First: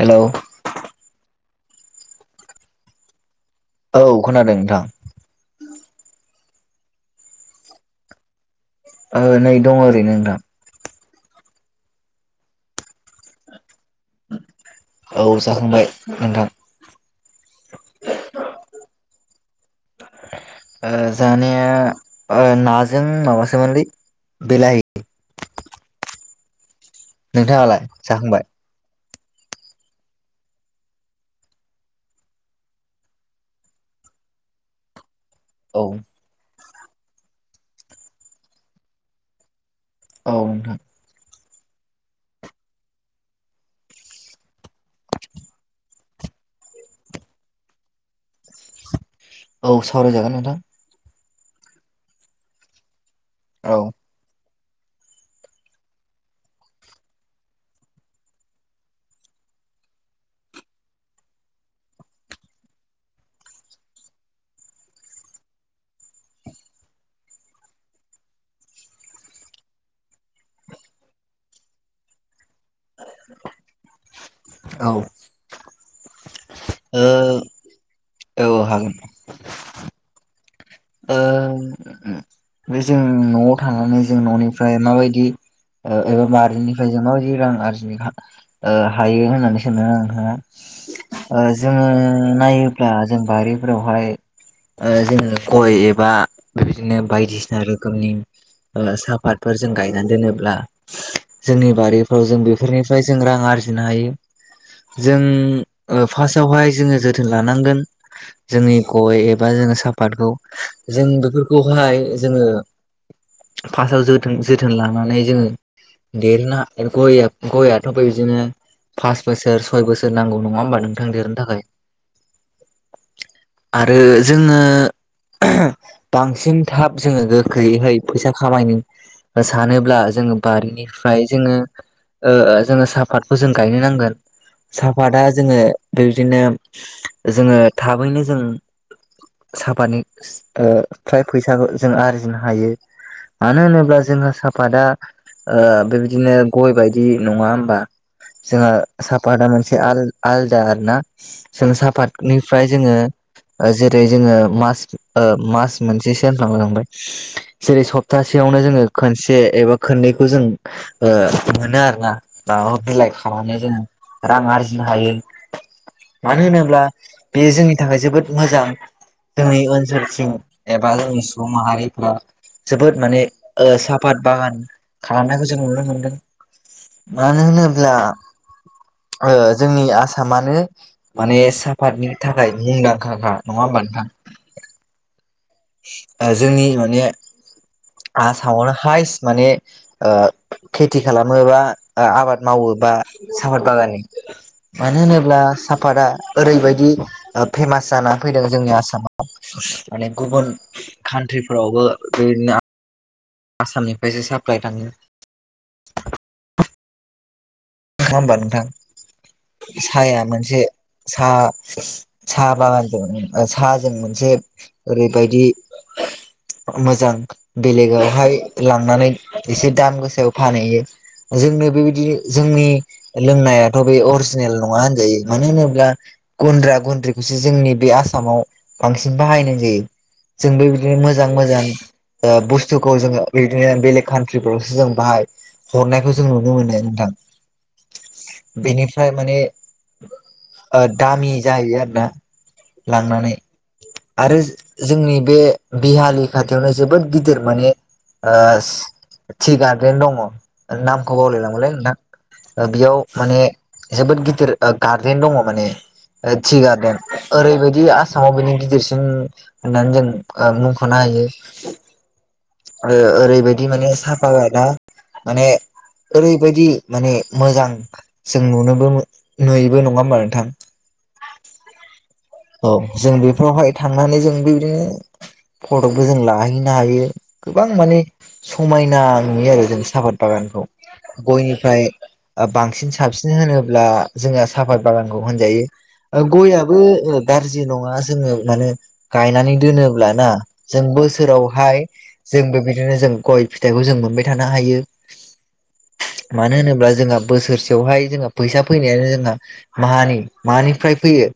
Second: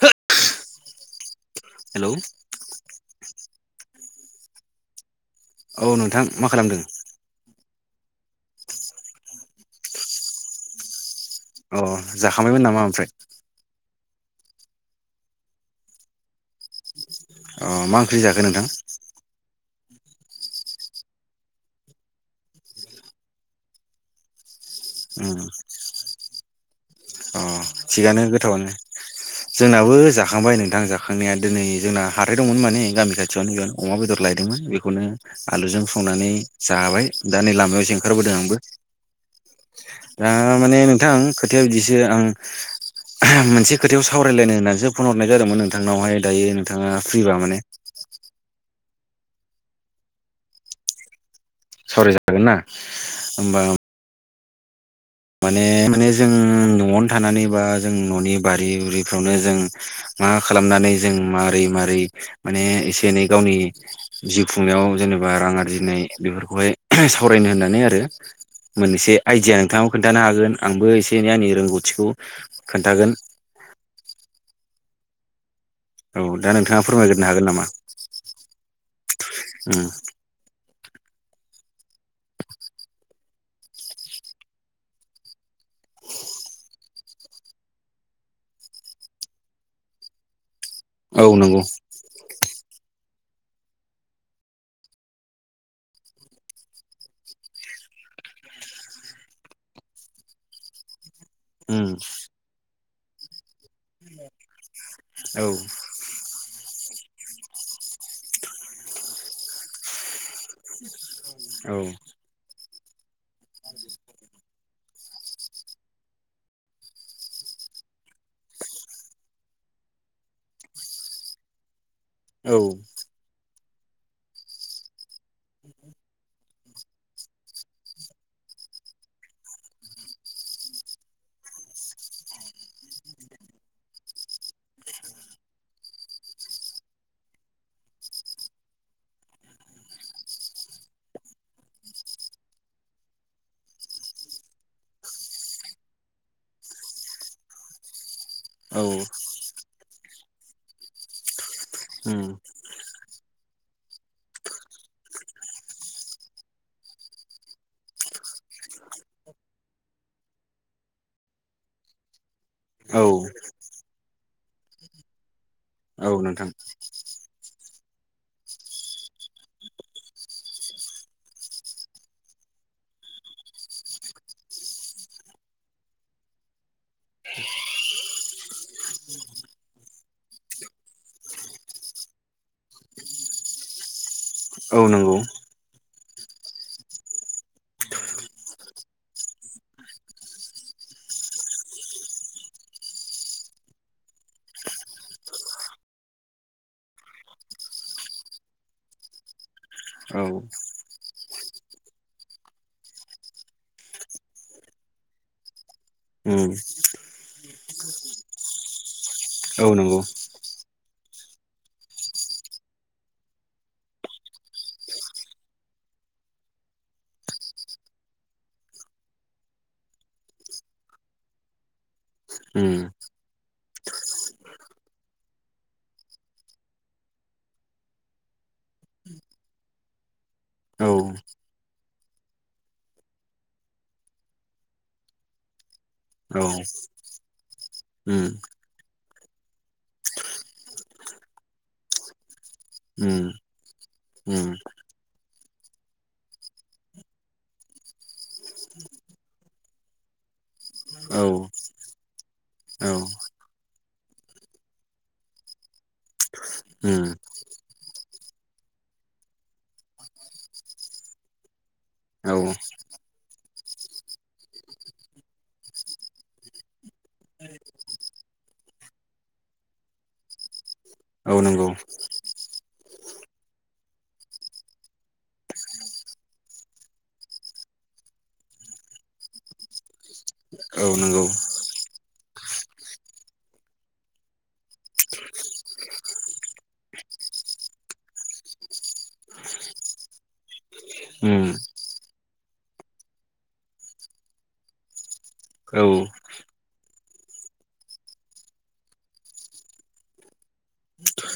Hello hello औ खोनादों नोंथां औ नोंथां मा खालामदों? ओ नै दं ओरैनो नोंथां अ जाखांबायमोन नामा ओमफ्राय? औ जाखांबाय नोंथां अ मा ओंख्रि जाखो नोंथां ओ जानाया ओ नाजों माबासोमोनलै बिलाहि उम अ नोंथाङालाय थिगानो जाखांबाय गोथावानो जोंनाबो जाखांबाय नोंथां जाखांनाया दिनै जोंना हाथाय दंमोन माने गामि खाथियावनो अमा बेदर लायदोंमोन बेखौनो औ आलुजों संनानै जाबाय दा नै लामायावसो ओंखारबोदों आंबो दा माने नोंथां खोथाया बिदिसो आं मोनसे खोथायाव सावरायलायनो होननानैसो फन हरनाय जादोंमोन नोंथांनावहाय दायो नोंथाङा फ्रिबा माने औ सावरायजागोन नोंथां सावराय जागोन ना हबा औ माने माने जों न'आवनो थानानै बा जों न'नि बारि बुरिफ्रावनो जों मा खालामनानै जों मारोरै मारै माने एसे एनै गावनि जिउ खुंनायाव जेनेबा रां आरजिनाय बेफोरखौहाय सावरायनो होननानै आरो मोनसे आइडिया नोंथाङाव खोन्थानो हागोन आंबो एसे एनै आंनि रोंगौथिखौ खोन्थागोन [inaudible] औ औ दा नोंथाङा फोरमायग्रो ओ हागोन नामा? औ हागोन ओ ओ बे जों न'आव थानानै जों न'निफ्राय माबायदि ओ एबा मारिनिफ्राय जों माबदि रां आरजिनो ओ हायो होननानै सानदों नोंथाङा औ ओ नंगौ जोङो नायोब्ला जों बाहारिफोरावहाय ओ जोङो गय एबा बेबायदिनो बायदिसिना रोखोमनि ओ साहापातफोर जों गायनानै दोनोब्ला जोंनि उम बारिफ्राव जों बेफोरनिफ्राय जों रां आरजि बिनो हायो जों औ ओ फार्स्टआवहाय जोङो जोथोन लानांगोन जोंनि गय एबा जोङो सापातखौ जों औ बेफोरखौहाय जोङो फार्स्टआव जोथोन जोथोन लानानै जोङो देरोना ग गयथ' फै बिदिनो पास बोसोर सय बोसोर नांगौ नङा होमबा नोंथां देरनो थाखाय औ आरो जोङो बांसिन थाब जोङो गोखैयैहै फैसा खामायनो नों सानोब्ला जोङो बारिनिफ्राय जोङो ओ ओ जोङो साहापातखौ जों गायनो नांगोन साफाता जोङो बेबायदिनो जोङो थाबैनो जों साफानि ओ फ्राय फैसाखौ जों आरजिनो हायो मानो होनोब्ला जोंहा सा आफादा ओ बेबायदिनो गय बायदि नङा होमबा जोंहा औ साफातआ मोनसे आलदा आरोना जोंङ उम सापातनि ओमफ्राय जोङो जेरै जोङो मास मास मोनसे सफ्रलांबाय जेरै सप्तासेयावनो जोङो खोनसे एबा खोननैखौ जों ओ मोनो आरोना मा औ बिलाइ खानानै जोङो रां आरजिनो हायो औ मानो नोंथां होनोब्ला बेयो जोंनि थाखाय जोबोद मोजां जोंनि ओनसोल जोरसिं एबा जोंनि सुबुं माहारिफ जोबोद माने साफात बागान खालामनायखौ जों नुनो मोनदों मानो होनोब्ला ओ जोंनि आसामानो माने साफातनि थाखाय मुंदांखाखा नङा होमबा नोंथां औ नंगौ जोंनि माने आसामावनो हायस माने ओ खेथि खालामो बा ओ आबाद मावो बा साफाद बागाननि मानो होनोब्ला सापादा ओरैबायदि फेमास जानानै फैदों जोंनि आसामाव माने औ गुबुन कान्ट्रिफोरावबो बेनो आसामनिफ्रायसो साप्लाइ थाङो उम नङ होमबा नोंथां औ नंगौ साया मोनसे साहा साहा बागानजों साहाजों मोनसे ओरैबायदि [inaudible] मोजां बेलेगावहाय लांनानै एसे दाम गोसायाव फानहैयो जोंनो बेबायदिनो जोंनि उम लोंनायाथ' बे अरिजिनेल नङा होनजायो मानो होनोब्ला गुन्द्रा गुन्द्रिखौसो जोंनि बे आसामाव बांसिन बाहायनाय जायो जोंबो औ बिदिनो मोजां मोजां ओ बुस्थुखौ जोङो बिदिनो बेलेग कान्ट्रिफोरावसो जों बाहाय हरनायखौ जों औ नुनो मोनो नोंथां उम बेनिफ्राय माने ओ दामि जाहैयो आरो ना उम लांनानै आरो उम जोंनि बे बिहलि खाथियावनो जोबोद गिदिर माने ओ थि गारडेन दङ नामखौ औ बावलायलङोनलै नोंथां औ बेयाव माने जोबोद गिदिर गार्देन दङ माने टि गार्देन उम ओरैबायदि आसामाव बिनि गिदिरसिन होननानै जों मुंख'नो हायो औ ओ ओरैबायदि माने साफा गा माने ओरैबायदि माने मोजां जों नुनोबो नुयोबो नङा होनबा नोंथां औ नंगौ औ जों बेफोरावहाय थांनानै जों बेबायदिनो फटकबो जों लाहैनो हायो गोबां माने समायना नुयो आरो जों साहापात बागानखौ औ नंगौ गयनिफ्राय ओ बांसिन साबसिन होनोब्ला जोंङो साफाद बागानखौ होनजायो । ओ गयाबबो ओ गाज्रि नङा जोङो माने गायनानै दोनोब्लाना जों उम बोसोरावहाय जोंबो बिदिनो जों गय फिथाइखौ जों मोनबाय थानो हायो। औ मानो होनोब्ला जोंहा बोसोरसेयावहाय जोंहा फैसा फैनायानो जोंहा मानि मानिफ्राय फैयो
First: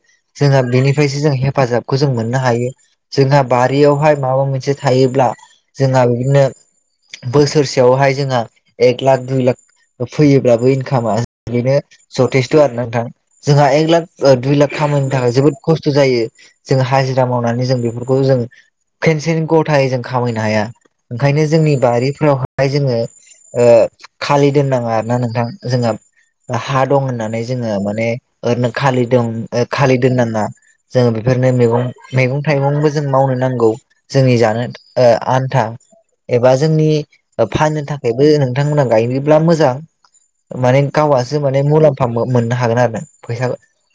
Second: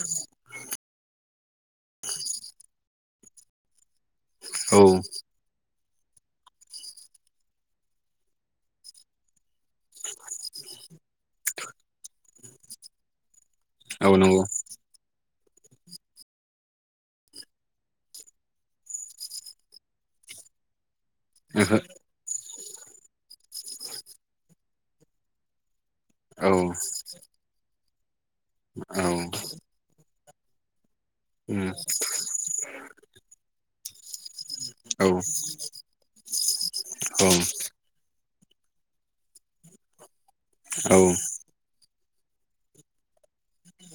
जोंहा बेनिफ्रायसो जों हेफाजाबखौ जों मोननो हायो जोंहा बारियावहाय माबा मोनसे औ थायोब्ला जोंहा बिदिनो बोसोरसेयावहाय जोंहा एक लाख दुइ लाख फैयोब्लाबो इनकामा बिनो जथेस्थ' आरो ना नोंथां। जोंहा एक लाख औ ओ नंगौ दुइ लाख खामानिनो थाखाय जोबोद खस्थ' जायो, जों हाजिरा मावनानै जों बेफोरखौ जों खेनसेन गथायै जों खामायनो हाया। ओंखायनो जोंनि ओहो बारिफ्रावहाय जोङो ओ खालि दोननाङा आरो ना नोंथां जोंहा हा औ दं होननानै जोङो माने ओरैनो औ खालिदों खालिदोंनो नाङा। जोङो बेफोरनो उम मैगं मैगं थाइगंबो जों मावनो नांगौ । जोंनि जानो औ ओ आन्था । एबा जोंनि ओ फाननो थाखायबो नोंथांमोना गायोब्ला मोजां। माने औ गावासो माने मुलाम्फा मो-मोननो हागोन आरो फैसा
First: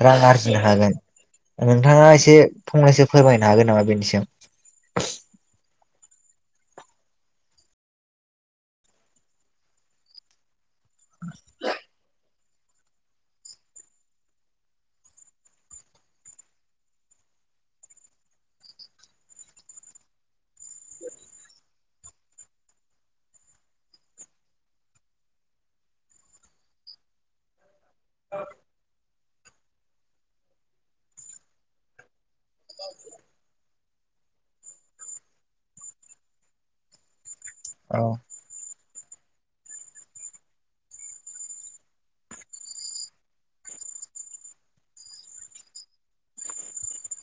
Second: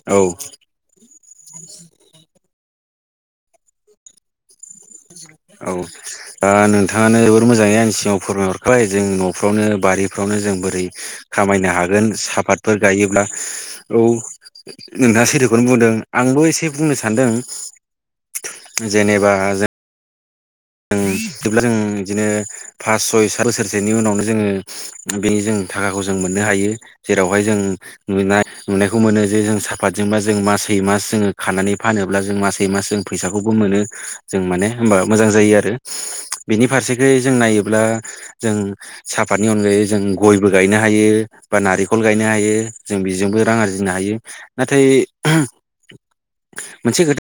रां औ आरजिनो हागोन । नोंथाङा एसे फंनैसो फोरमायनो हागोन नामा बेनि सायाव? औ । दा नोंथाङानो जोबोर मोजाङै आंनि सिगाव फोरमायहरबाय जों न'फ्रावनो बारिफ्रावनो जों बोरै खामायनो हागोन सापातफोर गायोब्ला औ नोंथाङा सैथोखौनो बुंदों आंबो' एसे बुंनो सान्दों । जेनेबा जों ब्ला जों बिदिनो फास सय सात बोसोरसेनि उनावनो जोङो बेनि जों थाखाखौ जों मोननो हायो। जेरावहाय जों [unintelligible] नुनायखौ मोनो जे जों साफातजोंबा जों मासै मास जोङो खानानै फानोब्ला जों मासै मास जों फैसाखौबो मोनो । जों माने होनोमबा मोजां जायो आरो। बिनि फारसेखै जों नायोब्ला औ जों साहापातनि अनगायै जों गयबो गायनो हायो। बा नारिखल गायनो हायो जों बेजोंबो रां आरजिनो हायो नाथाय मोनसे खोथा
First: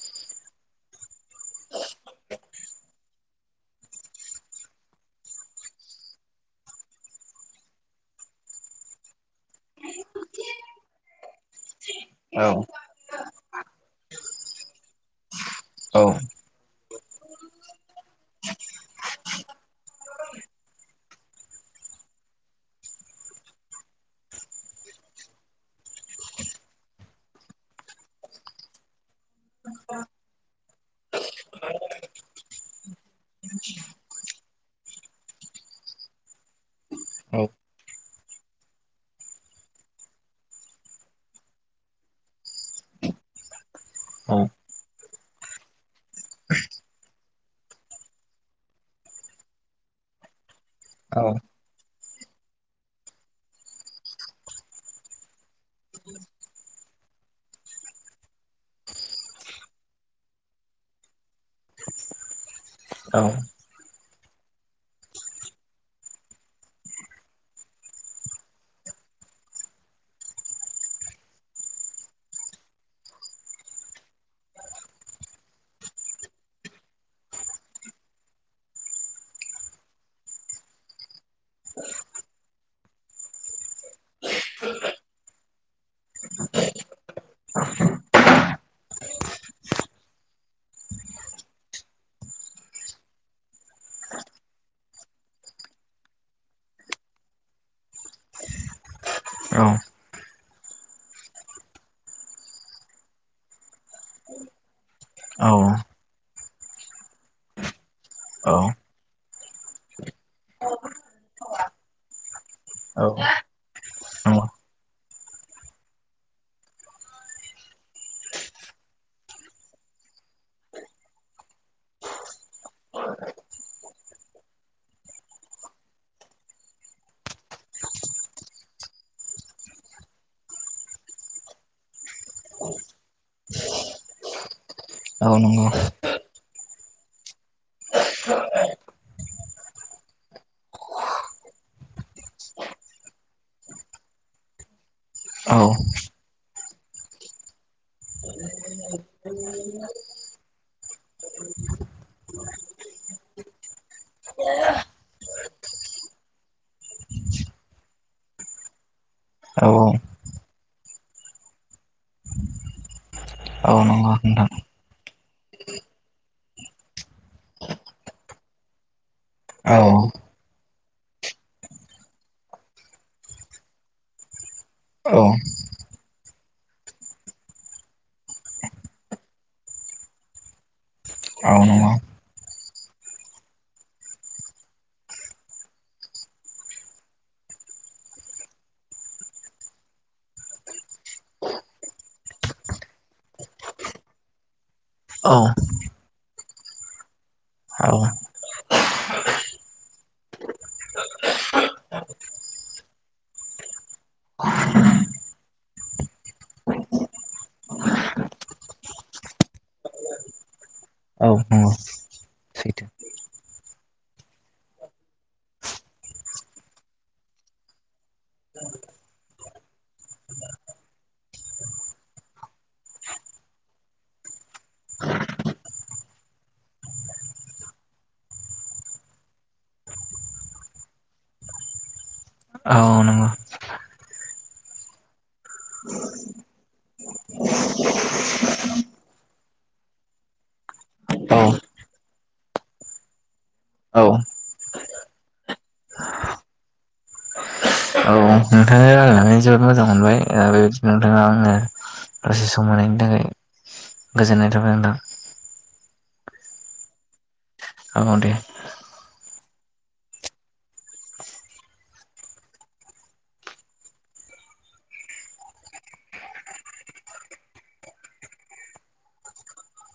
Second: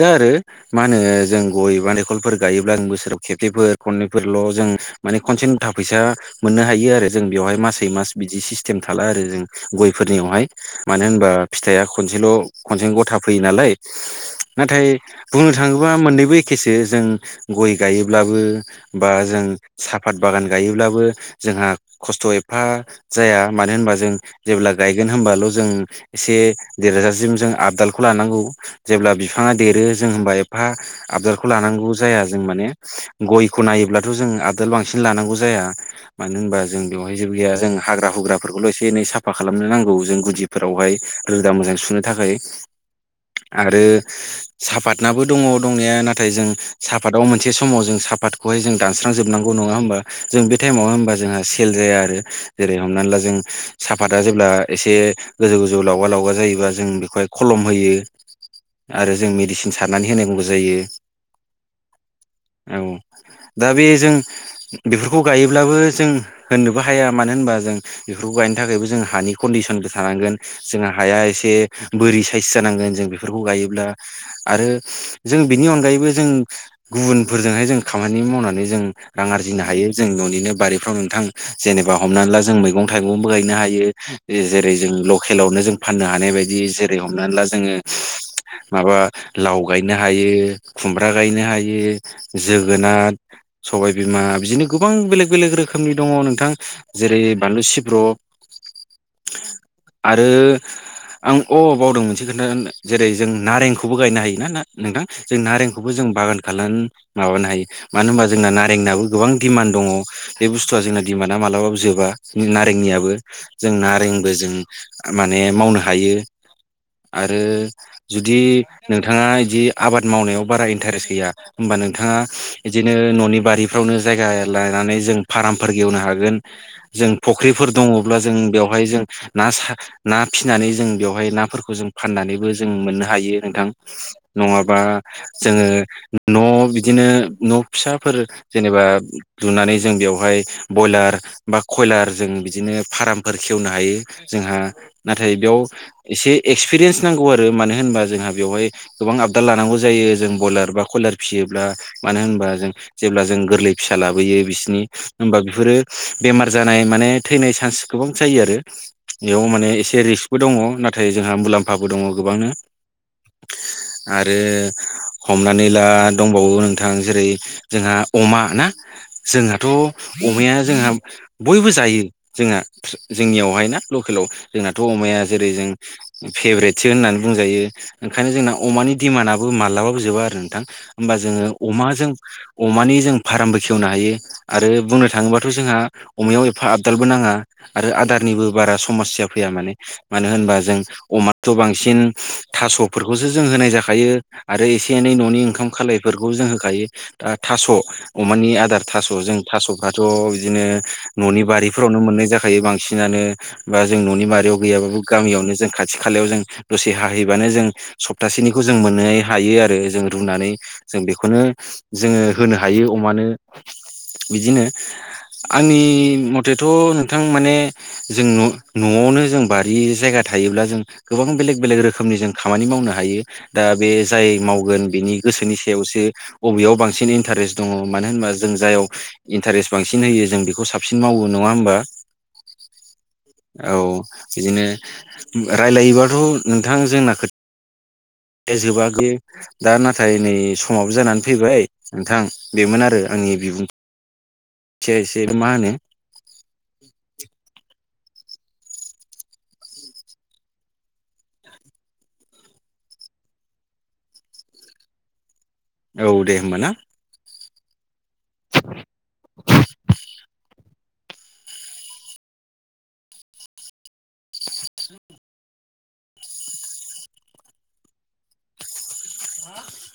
दा आरो मा होनो जों गय बा [unintelligible] खलफोर गायोब्ला जों बोसोराव खेबसेफोर खननैफोरल' जों माने खनसे नुथा फैसा मोननो हायो आरो जों बेवहाय मासै मास बिदि सिस्टेम थाला आरो जों । गयफोरनियावहाय मानो होनबा फिथाइआ खनसेल' औ खनसे गथा फैयो नालाय नाथाय बुंनो थाङोब्ला औ मोननैबो एखेसो जों गय गायोब्लाबो बा जों साहाफात बागान गायोब्लाबो जोंहा खस्थ' एफा जाया मानो होनबा जों जेब्ला गायगोन होनबाल' जों एसे देरजासिम जों आबदालखौ लानांगौ जेब्ला बिफाङा देरो जों होमबा एफा आबदारखौ लानांगौ जाया जों माने गयखौ नायोब्लाथ' जों आबदार बांसिन लानांगौ जाया। मानो होनबा जों बेवहाय जेबो औ गैया जों हाग्रा हुग्राफोरखौल' एसे एनै साफा खालामनो नांगौ जों गुदि फोरावहाय रोदा मोजां सुनो थाखाय आरो औ। सापातनाबो दङ दंनाया नाथाय जों सापाताव मोनसे समाव जों साफातखौहाय जों दानस्रांजोबनांगौ नङा होमबा? जों बे टाइमाव होमबा जोंहा सेल जाया आरो जेरै हमनानै ला जों साफातआ जेब्ला एसे गोजौ गोजौ लावगा लावगा जायोबा जों बेखौहाय खलम होयो । आरो जों मेडिसिन सारनानै होनांगौबो जायो। [inaudible] औ दा बे जों बेफोरखौ गायोब्लाबो जों होननोबो हाया मानो होनबा जों बेफोरखौ गायनो थाखायबो जों हानि कन्डिसनबो थानांगोन। जोंहा हाया एसे बोरि साइस जानांगोन जों बेफोरखौ गायो अब्ला आरो जों बिनि अनगायैबो जों गुबुनफोरजोंहाय जों खामानि मावनानै जों रां आरजिनो हायो जों न'निनो बारिफ्राव नोंथां जेनेबा हमनानै ला जों मैगं थाइगंबो गायनो हायो‌ जेरै जों लकेलावनो जों फाननो हानाय बायदि जेरै हमनानै ला जोङो। माबा लाव गायनो हायो, खुमब्रा गायनो हायो, जोगोनार सबाय बिमा बिदिनो गोबां बेलेग बेलेग रोखोमनि दङ नोंथां‌। जेरै बानलु सिब्रब औ आरो आं अ बावदों मोनसे खोन्था जेरै जों नारेंखौबो गायनो हायो ना ना नोंथां जों औ नारेंखौबो जों बागान खालामनानै माबानो हायो। मानो होनबा जोंना औ नारेंनाबो गोबां दिमान्द दङ। बे बुस्थुआ जोंना दिमान्दआ मालाबाबो जोबा नारेंनियाबो जों नारेंबो जों माने मावनो हायो आरो जुदि नोंथाङा बिदि आबाद मावनायाव बारा इन्टारेस्ट गैया होमबा नोंथाङा बिदिनो न'नि बारिफ्रावनो जायगा लानानै जों फुख्रिफोर दङब्ला जों बेवहाय जों ना ना फिनानै जों बेवहाय नाफोरखौ जों फाननानैबो जों मोननो हायो नोंथां नङाबा जोङो नंगौ न' बिदिनो न' फिसाफोर जेनेबा लुनानै जों बेवहाय बयलार बा कयलार जों बिदिनो फार्मफोर खेवनो हायो। जोंहा नाथाय औ नंगौ औ बेयाव एसे एक्सपिरियेन्स नांगौ आरो गोबां आबोद लानांगौ जायो जों बयलार बा कयलार फिसियोब्ला मानो होनबा जों जेब्ला जों गोरलै फिसा लाबोयो बिसिनि होमबा बेफोरो बेमार जानाय माने थैनाय चान्स गोबां जायो आरो बेयाव औ माने एसे रिक्सबो दङ नाथाय जोंहा मुलाम्फाबो दङ। गोबांनो औ नंगौ आरो नोंथां हमनानै ला दंबावो नोंथां जेरै जोंहा अमा ना जोंहाथ' औ अमाया जोंहा बयबो जायो जोंहा जोंनियावहाय ना लकेलाव जोंनाथ' औ अमाया जेरै जों फेभ्रेटसो होननानै बुंजायो ओंखायनो जोंना अमानि दिडिमान्डआबो माब्लाबाबो जोबा आरो नोंथां। होमबा जोङो औ नंगौ अमाजों अमानि जों फार्मबो खेवनो हायो। आरो बुंनो थाङोबाथ' जोंहा अमायाव एफा आबदालबो नाङा। आरो आदारनिबो बारा समस्या फैया माने मानो होनबा जों अमा थ' बांसिन थास'फोरखौसो जों होनाय जाखायो। आरो एसे एनै औ न'नि ओंखाम खालायफोरखौ जों होखायो दा थास' औ अमानि आदार थास' जों थास'फ्राथ' बिदिनो न'नि बारिफोरावनो मोननाय जाखायो बां बांसिनानो बा जों न'नि मारियाव गैयाबाबो गामियावनो जों खाथि खालायाव जों दसे हाहैबानो जों सप्तासेनिखौ जों मोननो हायो आरो जों रुनानै जों औ बेखौनो नंगौ जोङो होनो सैथो हायो अमानो बिदिनो आंनि मथेथ' नोंथां माने जों न'आवनो जों बारि जायगा थायोब्ला जों गोबां बेलेग बेलेग रोखोमनि जों खामानि मावनो हायो दा बे जाय मावगोन बिनि गोसोनि सायावसो अबेयाव बांसिन इन्टारेस्ट दङ मानो होनबा जों जायाव इन्टारेस्ट बांसिन होयो जों बेखौ साबसिन मावो नङा होमबा औ नंगौ औ बिदिनो रायलायोबाथ' नोंथां जोंना खोथा जोबा [unintelligible] दा नाथाय नै समाबो जानानै औ फैबाय नोंथां बेमोन आरो आंनि बिबुं औ एसे मा होनो औ नोंथांजों रायलायनानै जोबोद मोजां मोनबाय बेबायदिनो नोंथाङा आंनो [unintelligible] दसे सम मोनायनि थाखाय गोजोननाय थाबाय नोंथां [inaudible] औ दे होमबा ना औ दे [inaudible]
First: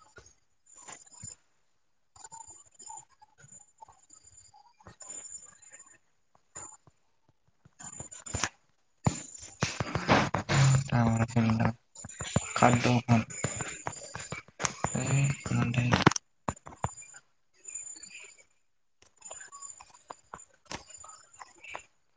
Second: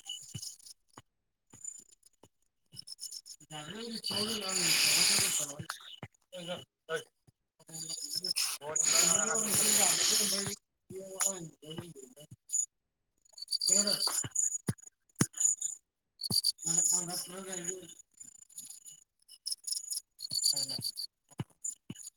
[unintelligible] [inaudible] [inaudible] [inaudible] औ दे [inaudible] [inaudible]